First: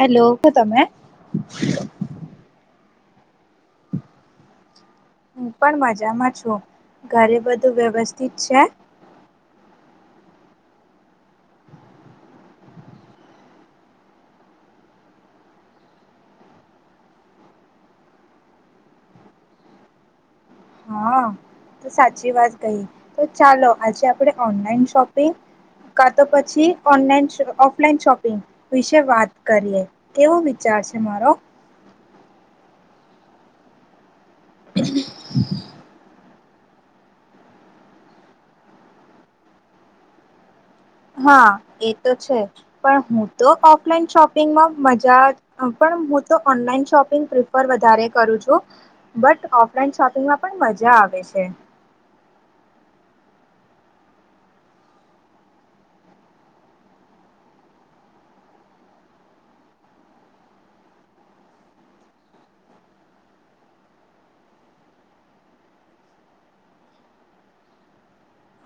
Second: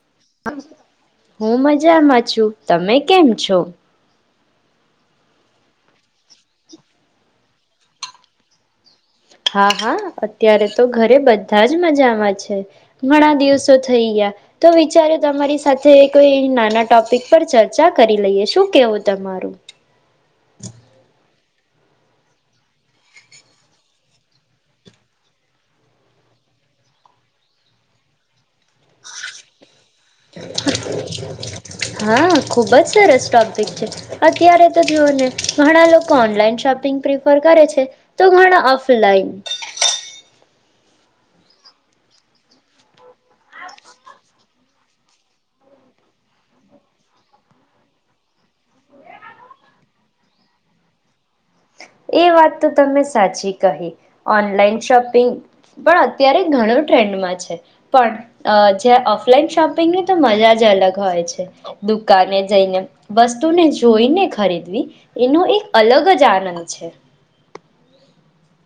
Hello તમે હું મજામાં છું તમે કેમ છો હું પણ મજામાં છું ઘરે બધું વ્યવસ્થિત છે હા હા અત્યારે તો ઘરે બધા જ મજામાં છે ઘણા દિવસો થઈ ગયા તો વિચારયો તમારી સાથે કોઈ નાના ટોપિક પર ચર્ચા કરી લઈએ શું કેવું તમારું હા તો સાચી વાત કઈ તો ચાલો આજે આપણે ઓનલાઈન શોપિંગ કા તો પછી ઓનલાન ઓફલાઈન શોપિંગ વિશે વાત કરીએ કેવો વિચાર છે મારો હા ખૂબ જ સરસ ટોપિક છે અત્યારે તો જોઓને ઘણા લોકો ઓન ઓનલાઇન શોપિંગ પ્રિફર કરે છે તો ઘણા ઓફલાઈન હા એ તો છે પણ હું તો ઓફલાઈન શોપિંગમાં મજા પણ હું તો ઓનલાઈન શોપિંગ પ્રિફર વધારે કરું છું બટ ઓફલાઈન શોપિંગમાં પણ મજા આવે છે એ વાત તો તમે સાચી કહી ઓનલાઈન શોપિંગ પણ અત્યારે ઘણું ટ્રેન્ડમાં છે પણ જે ઓફલાઈન શોપિંગની તો મજા જ અલગ હોય છે દુકાને જઈને વસ્તુને જોઈને ખરીદવી એનો એક અલગ જ આનંદ છે.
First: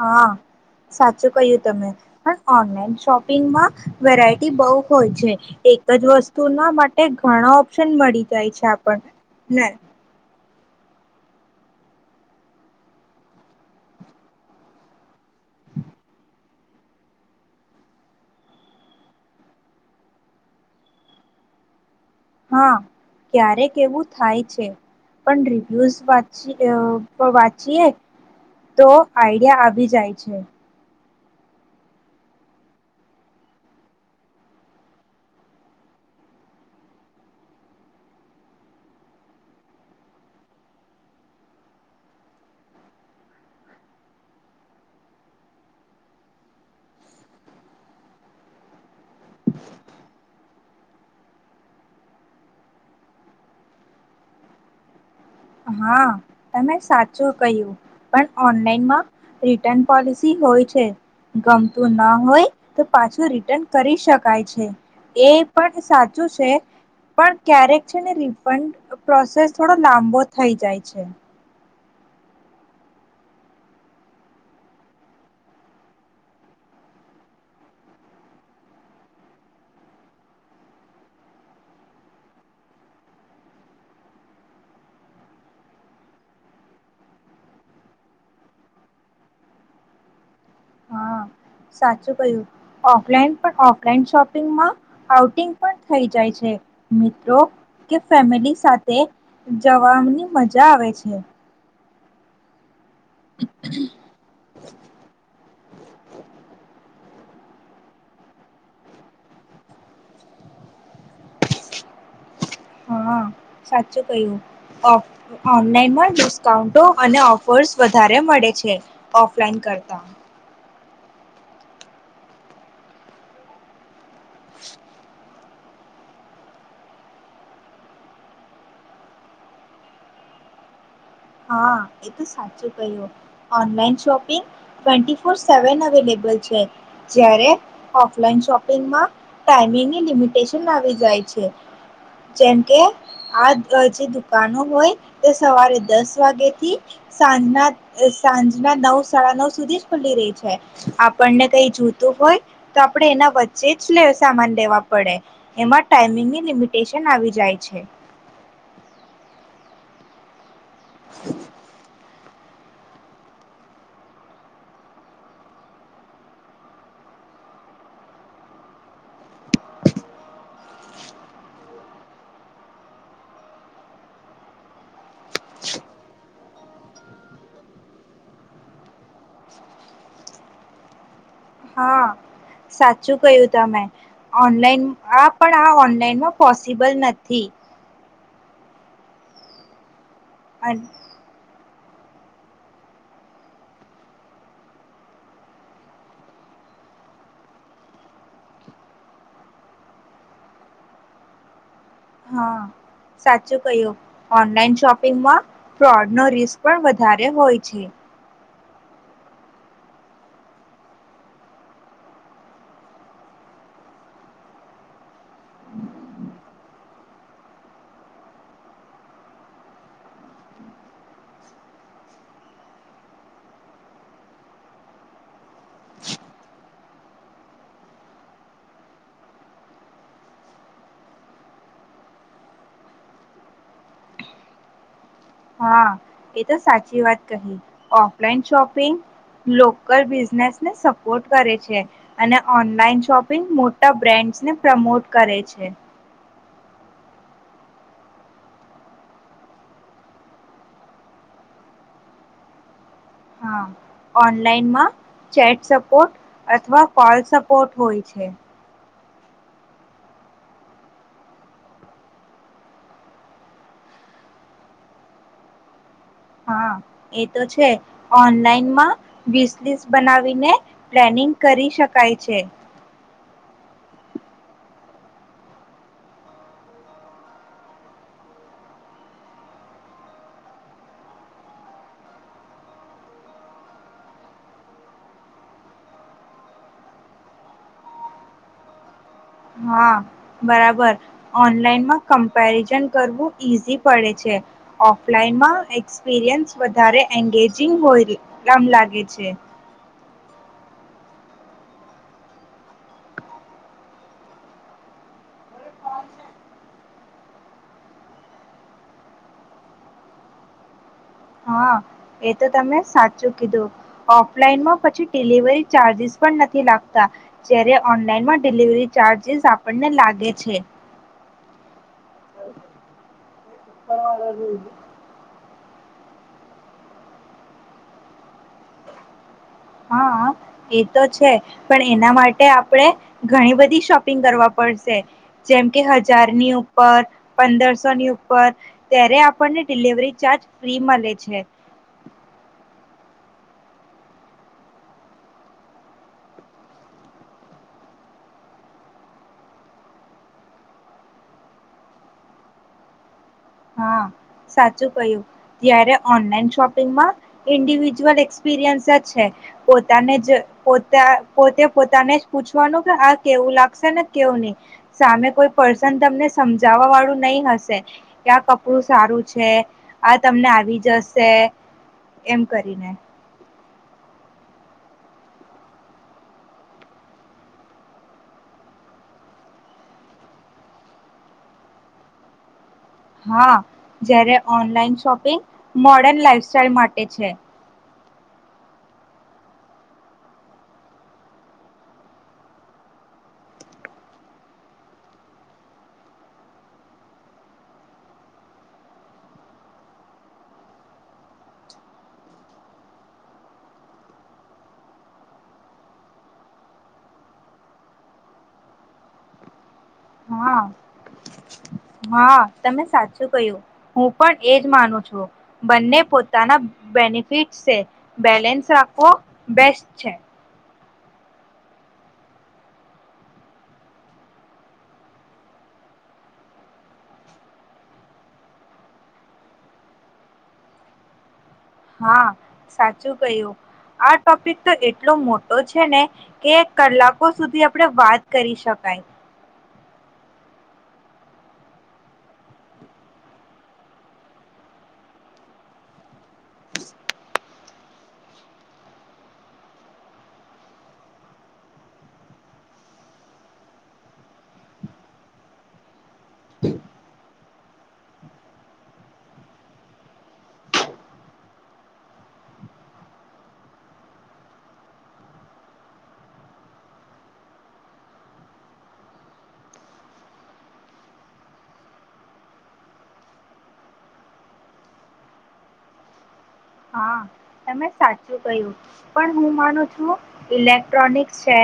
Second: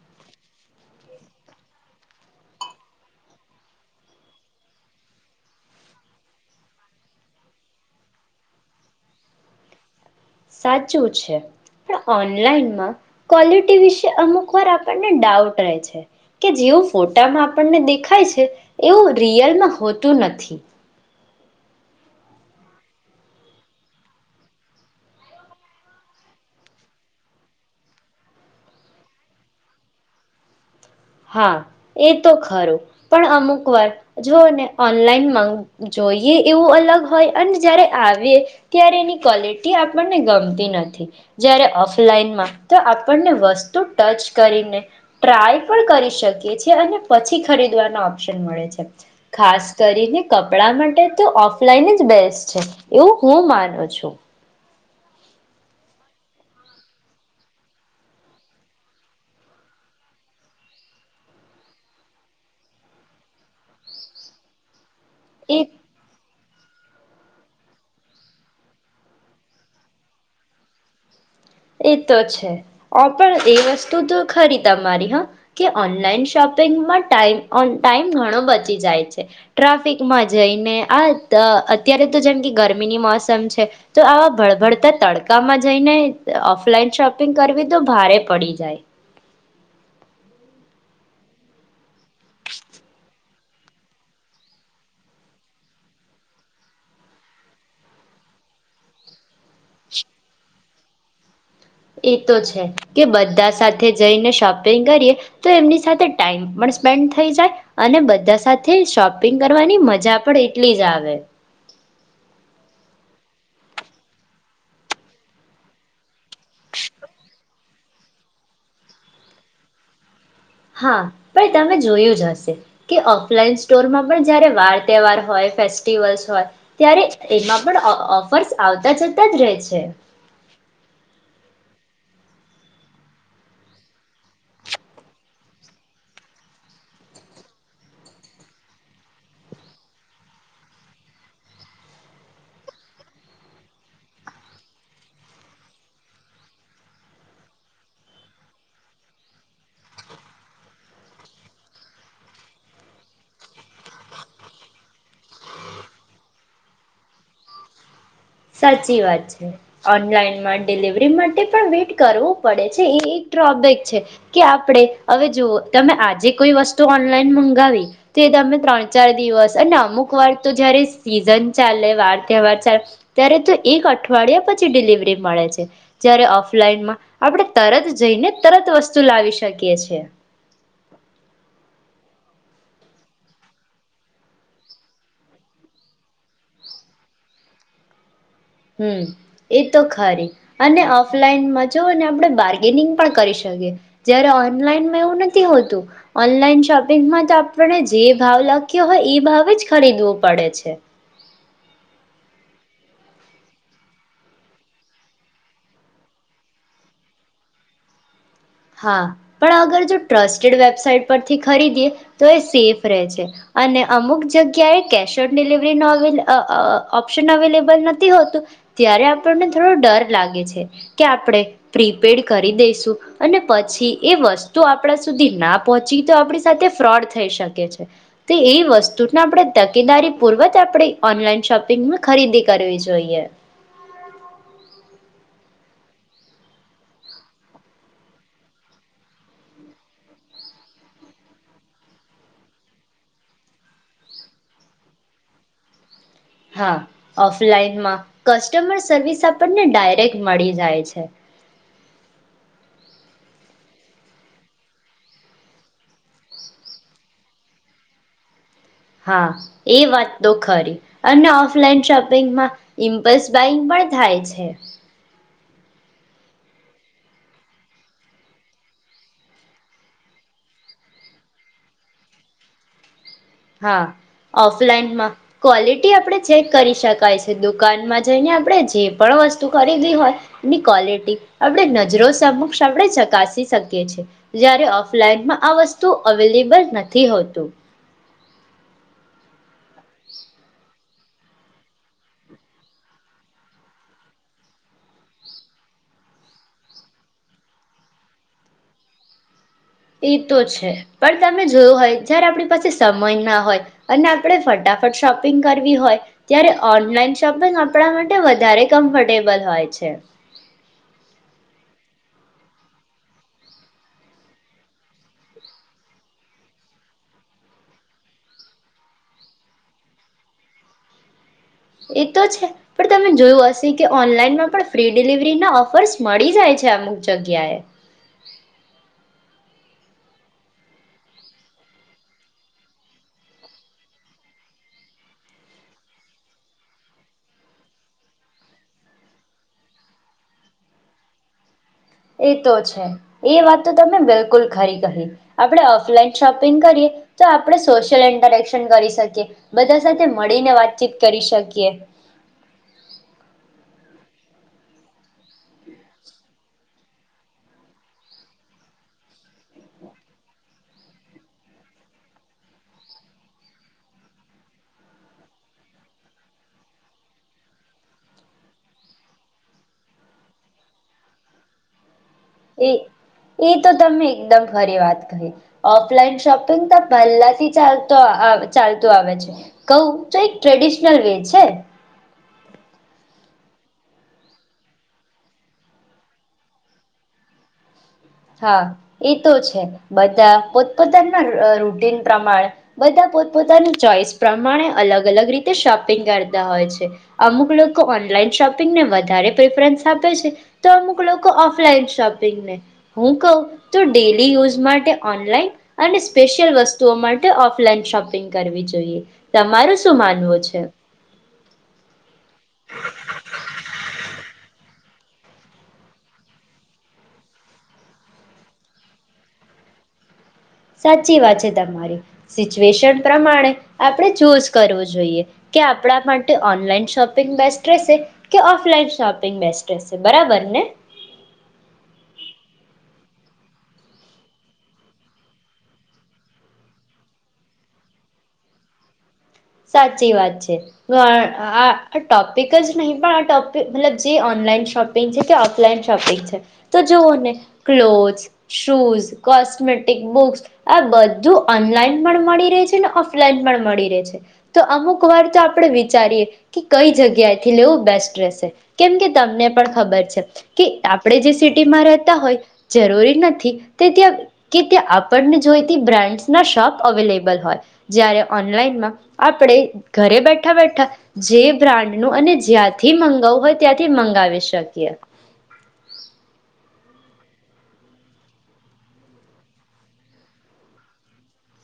હા સાચું ક્યું તમે પણ ઓનલાઈન શોપિંગમાં વેરાયટી બહુ હોય છે એક જ વસ્તુના માટે ઘણા ઓપ્શન મળી જાય છે આપણ ને સાચું છે પણ ઓનલાઈનમાં ક્વોલિટી વિશે અમુક વાર આપણને ડાઉટ રહે છે કે જેવું ફોટામાં આપણને દેખાય છે એવું રિયલમાં હોતું નથી હા ક્યારેક એવું થાય છે પણ રિવ્યુઝ વાચી અ વાંચીએ તો આઈડિયા આવી જાય છે હા એ તો ખરું પણ અમુક વાર જોને ઓનલાઈન મંગા જોઈએ એવું અલગ હોય અને જ્યારે આવીએ ત્યારે એની ક્વલિટી આપણને ગમતી નથી જ્યારે ઓફલાઈનમાં તો આપણને વસ્તુ ટચ કરીને ટ્રાય પણ કરી શકી છી અને પછી ખરીદવાનો ઓપ્શન મળે છે ખાસ કરીને કપડા માટે તો ઓફલાઈન જ બેસ્ટ છે એવું હું માનું છું હા તમે સાચું કહ્યું પણ ઓનલાઈનમાં રિટર્ન પોલિસી હોય છે ગમતું ન હોય તો પાછું રિટર્ન કરી શકાય છે એ એ પણ સાચું છે પણ ક્યારેક છે ને રિફંડ પ્રોસેસ થોડો લાંબો થઈ જાય છે એ તો છે પણ એ વસ્તુ તો ખરી તમારી હા કે ઓનલાઈન શોપિંગમાં ટાઈમ ઓન ટાઈમ ઘણો બચી જાય છે ટ્રાફિકમાં જઈને આ અત્યારે તો જેમ કે ગરમીની મોસમ છે તો આવા ભળભડતા તડકામાં જઈને ઓફલાઈન શોપિંગ કરવી તો ભારે પડી જાય હા સાચું કહયું ઓફલાઈન પણ ઓફલાઈન શોપિંગમાં આઉટિંગ પણ થઈ જાય છે મિત્રો કે ફેમિલી સાથે જવાની મજા આવે છે એ તો છે કે બધા સાથે જઈને શોપિંગ કરીએ તો એમની સાથે ટાઈમ પણ સ્પેન્ડ થઈ જાય અને બધા સાથે શોપિંગ કરવાની મજા પણ એટલી જ આવે હા સાચું કયું ઓફ ઓનલાઈનમાં ડિસ્કાઉન્ટો અને ઓફર્સ વધારે મળે છે ઓફલાઈન કરતા હા પણ તમે જોયું જ હશે કે ઓફલાઈન સ્ટોરમાં પણ જયારે વાર તહેવાર હોય ફેસ્ટિવલ્સ હોય ત્યારે એમાં પણ ઓફર્સ આવતા જતા જ રહે છે હા એ તો સાચું કહ્યું online shopping twenty four seven available છે જ્યારે ઓફલાઈન શોપિંગમાં ટાઈમિંગની લિમિટેશન આવી જાય છે જેમકે આ જે દુકાનો હોય તે સવારે દસ દસ વાગે થી સાંજના સાંજના નવ સાઢા નવ સુધી જ ખુલી રહી છે આપણને કઈ જોતું હોય તો આપણે એના વચ્ચે જ સામાન લેવા પડે એમાં ટાઈમિંગની લિમિટેશન આવી જાય છે સાચી વાત છે ઓનલાઈનમાં ડિલિવરી માટે પણ વેઇટ કરવું પડે છે એ એક ડ્રોબેક છે કે આપણે હવે જોવો તમે આજે કોઈ વસ્તુ ઓનલાઈન મંગાવી તો એ તમે ત્રણ ચાર દિવસ અને અમુક વાર તો જયારે સીઝન ચાલે વાર તહેવાર ચા ત્યારે તો એક અઠવાડિયા પછી ડિલિવરી મળે છે. જ્યારે ઓફલાઈનમાં આપણે તરત જઈને તરત વસ્તુ લાવી શકીએ છે. હા સાચું કયું તમેં ઓનલાઈન આ પણ આ ઓનલાઈનમાં પોસિબલ નથી. હમ્મ, એ તો ખરી. અને ઓફલાઈનમાં જો અને આપણે બાર્ગેનિંગ પણ કરી શકીએ. જયારે ઓનલાઈનમાં એવું નથી હોતું. ઓનલાઈન શોપિંગમાં તો આપણે જે ભાવ લખ્યો હોય એ ભાવ જ ખરીદવો પડે છે. હા સાચું કય્યું ઓનલાઈન શોપિંગમાં ફ્રોડ નો રિસ્ક પણ વધારે હોય છે. હા પણ અગર જો ટ્રસ્ટેડ વેબસાઈટ પરથી ખરીદીએ તો એ સેફ રહે છે અને અમુક જગ્યાએ કેશ ઓન ડિલવરીનો અવે ઓ ઓ ઓપ્શન અવેલેબલ નથી હોતું, ત્યારે આપણને થોડો ડર લાગે છે કે આપણે પ્રીપેડ કરી દઈશું. અને પછી એ વસ્તુ આપણા સુધી ના પહોંચી તો આપણી સાથે ફ્રોડ થઈ શકે છે. તો એ વસ્તુને આપણે તકેદારી પૂર્વક આપણે ઓનલાઈન શોપિંગમાં ખરીદી કરવી જોઈએ. હા એ તો સાચી વાત કહી. ઓફલાઈન શોપિંગ લોકલ બિઝનેસને સપોર્ટ કરે છે અને ઓનલાઈન શોપિંગ મોટા બ્રાન્ડને પ્રમોટ કરે છે. હા ઓફલાઈનમાં કસ્ટમર સર્વિસ આપણને ડાયરેક્ટ મળી જાય છે. હા ઓનલાઈનમાં ચેટ સપોર્ટ અથવા કોલ સપોર્ટ હોય છે. હા એ વાત તો ખરી અને ઓફલાઈન શોપિંગમાં ઇમ્પલ્સ બાઈંગ પણ થાય છે. હા એ તો છે ઓનલાઈનમાં વિસ લિસ્ટ બનાવીને પ્લાનિંગ કરી શકાય છે. હા ઓફલાઈનમાં ક્વોલિટી આપણે ચેક કરી શકાય છે દુકાનમાં જઈને આપણે જે પણ વસ્તુ ખરીદી હોય એની ક્વલિટી આપણે નજરો સમક્ષ આપણે ચકાસી શકીએ છીએ. જારે ઓફલાઈનમાં આ વસ્તુ અવેલેબલ નથી હોતું. હા બરાબર. ઓનલાઈનમાં ક્પેરઝન કરવું ઈઝી પડે છે. ઓફલાઈનમાં એક્સપિરયન્સ વધારે અંગેજીંગ હોય શ્રમ લાગે છે. એ તો છે પણ તમે જોયું હોય જયારે આપણી પાસે સમય ના હોય અને આપણે ફટાફટ શોપિંગ કરવી હોય ત્યારે ઓનલાઈન શોપિંગ આપણા માટે વધારે કમ્ફર્ટેબલ હોય છે. હા એ તો તમે સાચું કીધું ઓફલાઈનમાં પછ ડિલિવરી ચાર્જસ પણ નથી લાગતા જ્યારે ઓનલાઈનમાં ડિલિવરી ચાર્જસ આપણને લાગે છે. એ તો છે પણ તમે જોયું હશે કે ઓનલાઈનમાં પણ ફ્રી ડિલિવરી ના ઓ ફર્સ મળી જાય છે અમુક જગ્યાએ. હા એ તો છે પણ એના માટે આપણે ઘણી બધી શોપિંગ કરવા પડશે. જેમ કે હજારની ઉપર પંદરસોની ઉપર ત્યારે આપણને ડિલિવરી ચાર્જ ફ્રી મળે છે. એ તો છે એ વાત તમે બિલકુલ ખરી કહી આપણે ઓફલાઈન શોપિંગ કરીએ તો આપણે સોશિયલ ઇન્ટરેક્શન કરી શકીએ બધા સાથે મળીને વાતચીત કરી શકીએ. હા સાચું કય્યું. ત્યારે ઓનલાઈન શોપિંગમાં ઇન્ડિવિજ્યુઅલ એક્સપિરિયન્સ જ છે પોતાને જ પો પોતે પોતાને જ પૂછવાનું કે આ કેવું લાગશે ને કેવું નહી સામે કોઈ પર્સન તમને સમજાવવા વાળું નહી હશે. ક્યાં કપડું સારું છે, આ તમને આવી જશે. એમ એ કરીને. એ તો તમે એકદમ ફરી વાત કહી ઓફલાઈન શોપિંગ તો પહેલાથી ચાલતો ચાલતું આવે છે કવ તો એક ટ્રેડિશનલ વે છે. હા જયારે ઓનલાઈન શોપિંગ મોર્ડર્ન લાઈફાઈલ માટે છે. હા એ તો છે બધા પોતપોતાના રૂટીન પ્રમાણે બધા પોતપોતાની ચોઈસ પ્રમાણે અલગ અલગ રીતે શોપિંગ કરતા હોય છે. અમુક લોકો ઓનલાઈન શોપિંગને વધારે પ્રેફરન્સ આપે છે તો અમુક લોકો ઓફલાઈન શોપિંગને. હું કહું તો ડેલી યુઝ માટે ઓનલાઈન અને સ્પેશિયલ વસ્તુઓ માટે ઓફલાઈન શોપિંગ કરવી જોઈએ. તમારું શું માનવું હા છે? હા તમે સાચું કહ્યું હું પણ એજ માનું છું બંને પોતાના બેનિફિટ છે બેલેન્સ રાખવો બેસ્ટ છે. સાચી વાત છે તમારી. સિચ્યુએશન પ્રમાણે આપણે ચુઝ કરવું જોઈએ કે આપણા માટે ઓનલાઈન શોપિંગ બેસ્ટ રહેશે કે ઓફલાઈન શોપિંગ બેસ્ટ રહેશે. બરાબર ને? હા સાચું કય્યું આ ટોપિક તો એટલો મોટો છે ને કે કલાકો સુધી આપણે વાત કરી શકાય. સાચી વાત છે. આ ટોપિક જ નહી પણ આ ટોપ મતલબ જે ઓનલાઈન શોપિંગ છે તે ઓફલાઈન શોપિંગ છે. તો જોઓ ને ક્લોથસ, શૂઝ, કોસ્મેટિક, બુક્સ આ બધું ઓનલાઈન પણ મળી રહે છે ને ઓફલાઈન પણ મળી રહે છે. તો અમુક વાર તો આપણે વિચારીએ કે કઈ જગ્યાએથી લેવું બેસ્ટ રહેશે. કેમ કે તમને પણ ખબર છે કે આપણે જે સિટીમાં રહેતા હોય જરૂરી નથી તે ત્યાં કે ત્યાં આપણને જોઈતી બ્રાન્ડ ના શોપ અવેલેબલ હોય જ્યારે ઓનલાઈનમાં આપણે ઘરે બેઠા બેઠા જે બ્રાન્ડનું અને જ્યાંથી મંગાવું હોય ત્યાંથી મંગાવી શકીએ. હા તમે સાચું કહ્યું. પણ હું માનું છું ઇલેક્ટ્રોનિક્સ છે,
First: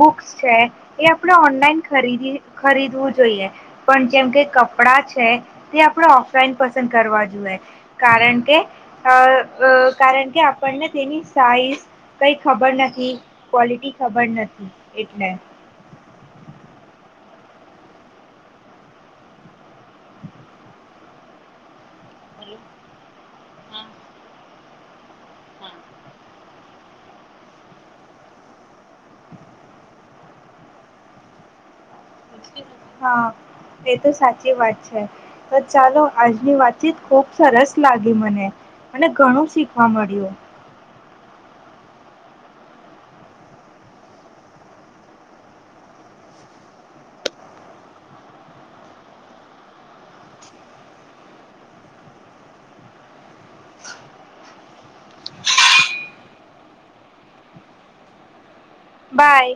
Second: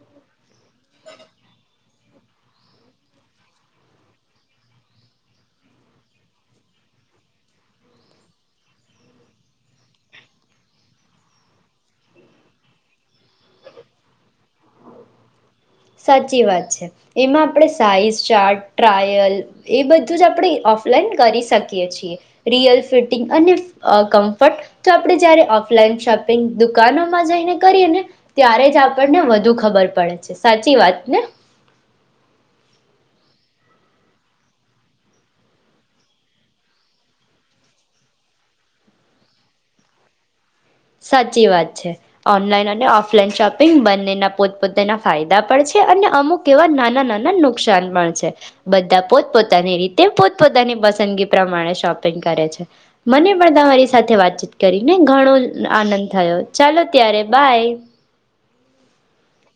બુક્સ છે. એ આપડ ઓનલાઈન ખરીદી ખરીદવું જોઈએ. પણ જેમકે કપડાં છે તે આપણે ઓફલાઈન પસંદ કરવા જોએ. કારણ કે અ અ કારણ કે આપણને તેની સાઈઝ કઈ ખબર નથી, ક્વોલિટી ખબર નથી એટલે. સાચી વાત છે. એમાં આપણે સાઈઝ, ચાર્ટ, ટ્રાયલ એ બધું જ આપણે ઓફલાઈન કરી શકીએ છીએ. રિયલ ફિટિંગ અને કમ્ફર્ટ તો આપણે જયારે ઓફલાઈન શોપિંગ દુકાનોમાં જઈને કરીએ ને ત્યારે જ આપણને વધુ ખબર પડે છે. સાચી વાત ને? હા એ તો સાચી વાત છે. તો ચાલો આજની વાતચીત ખુબ સરસ લાગી મને અને ઘણું શીખવા મળ્યું. સાચી વાત છે. ઓનલાઈન અને ઓફલાઈન શોપિંગ બંનેના પોતપોતાના ફાયદા પણ છે અને અમુક એવા નાના નાના નુકસાન પણ છે. બધા પોતપોતાની રીતે પોતપોતાની પસંદગી પ્રમાણે શોપિંગ કરે છે. મને પણ તમારી સાથે વાતચીત કરીને ઘણું આનંદ થયો ચાલો ત્યારે બાય બાય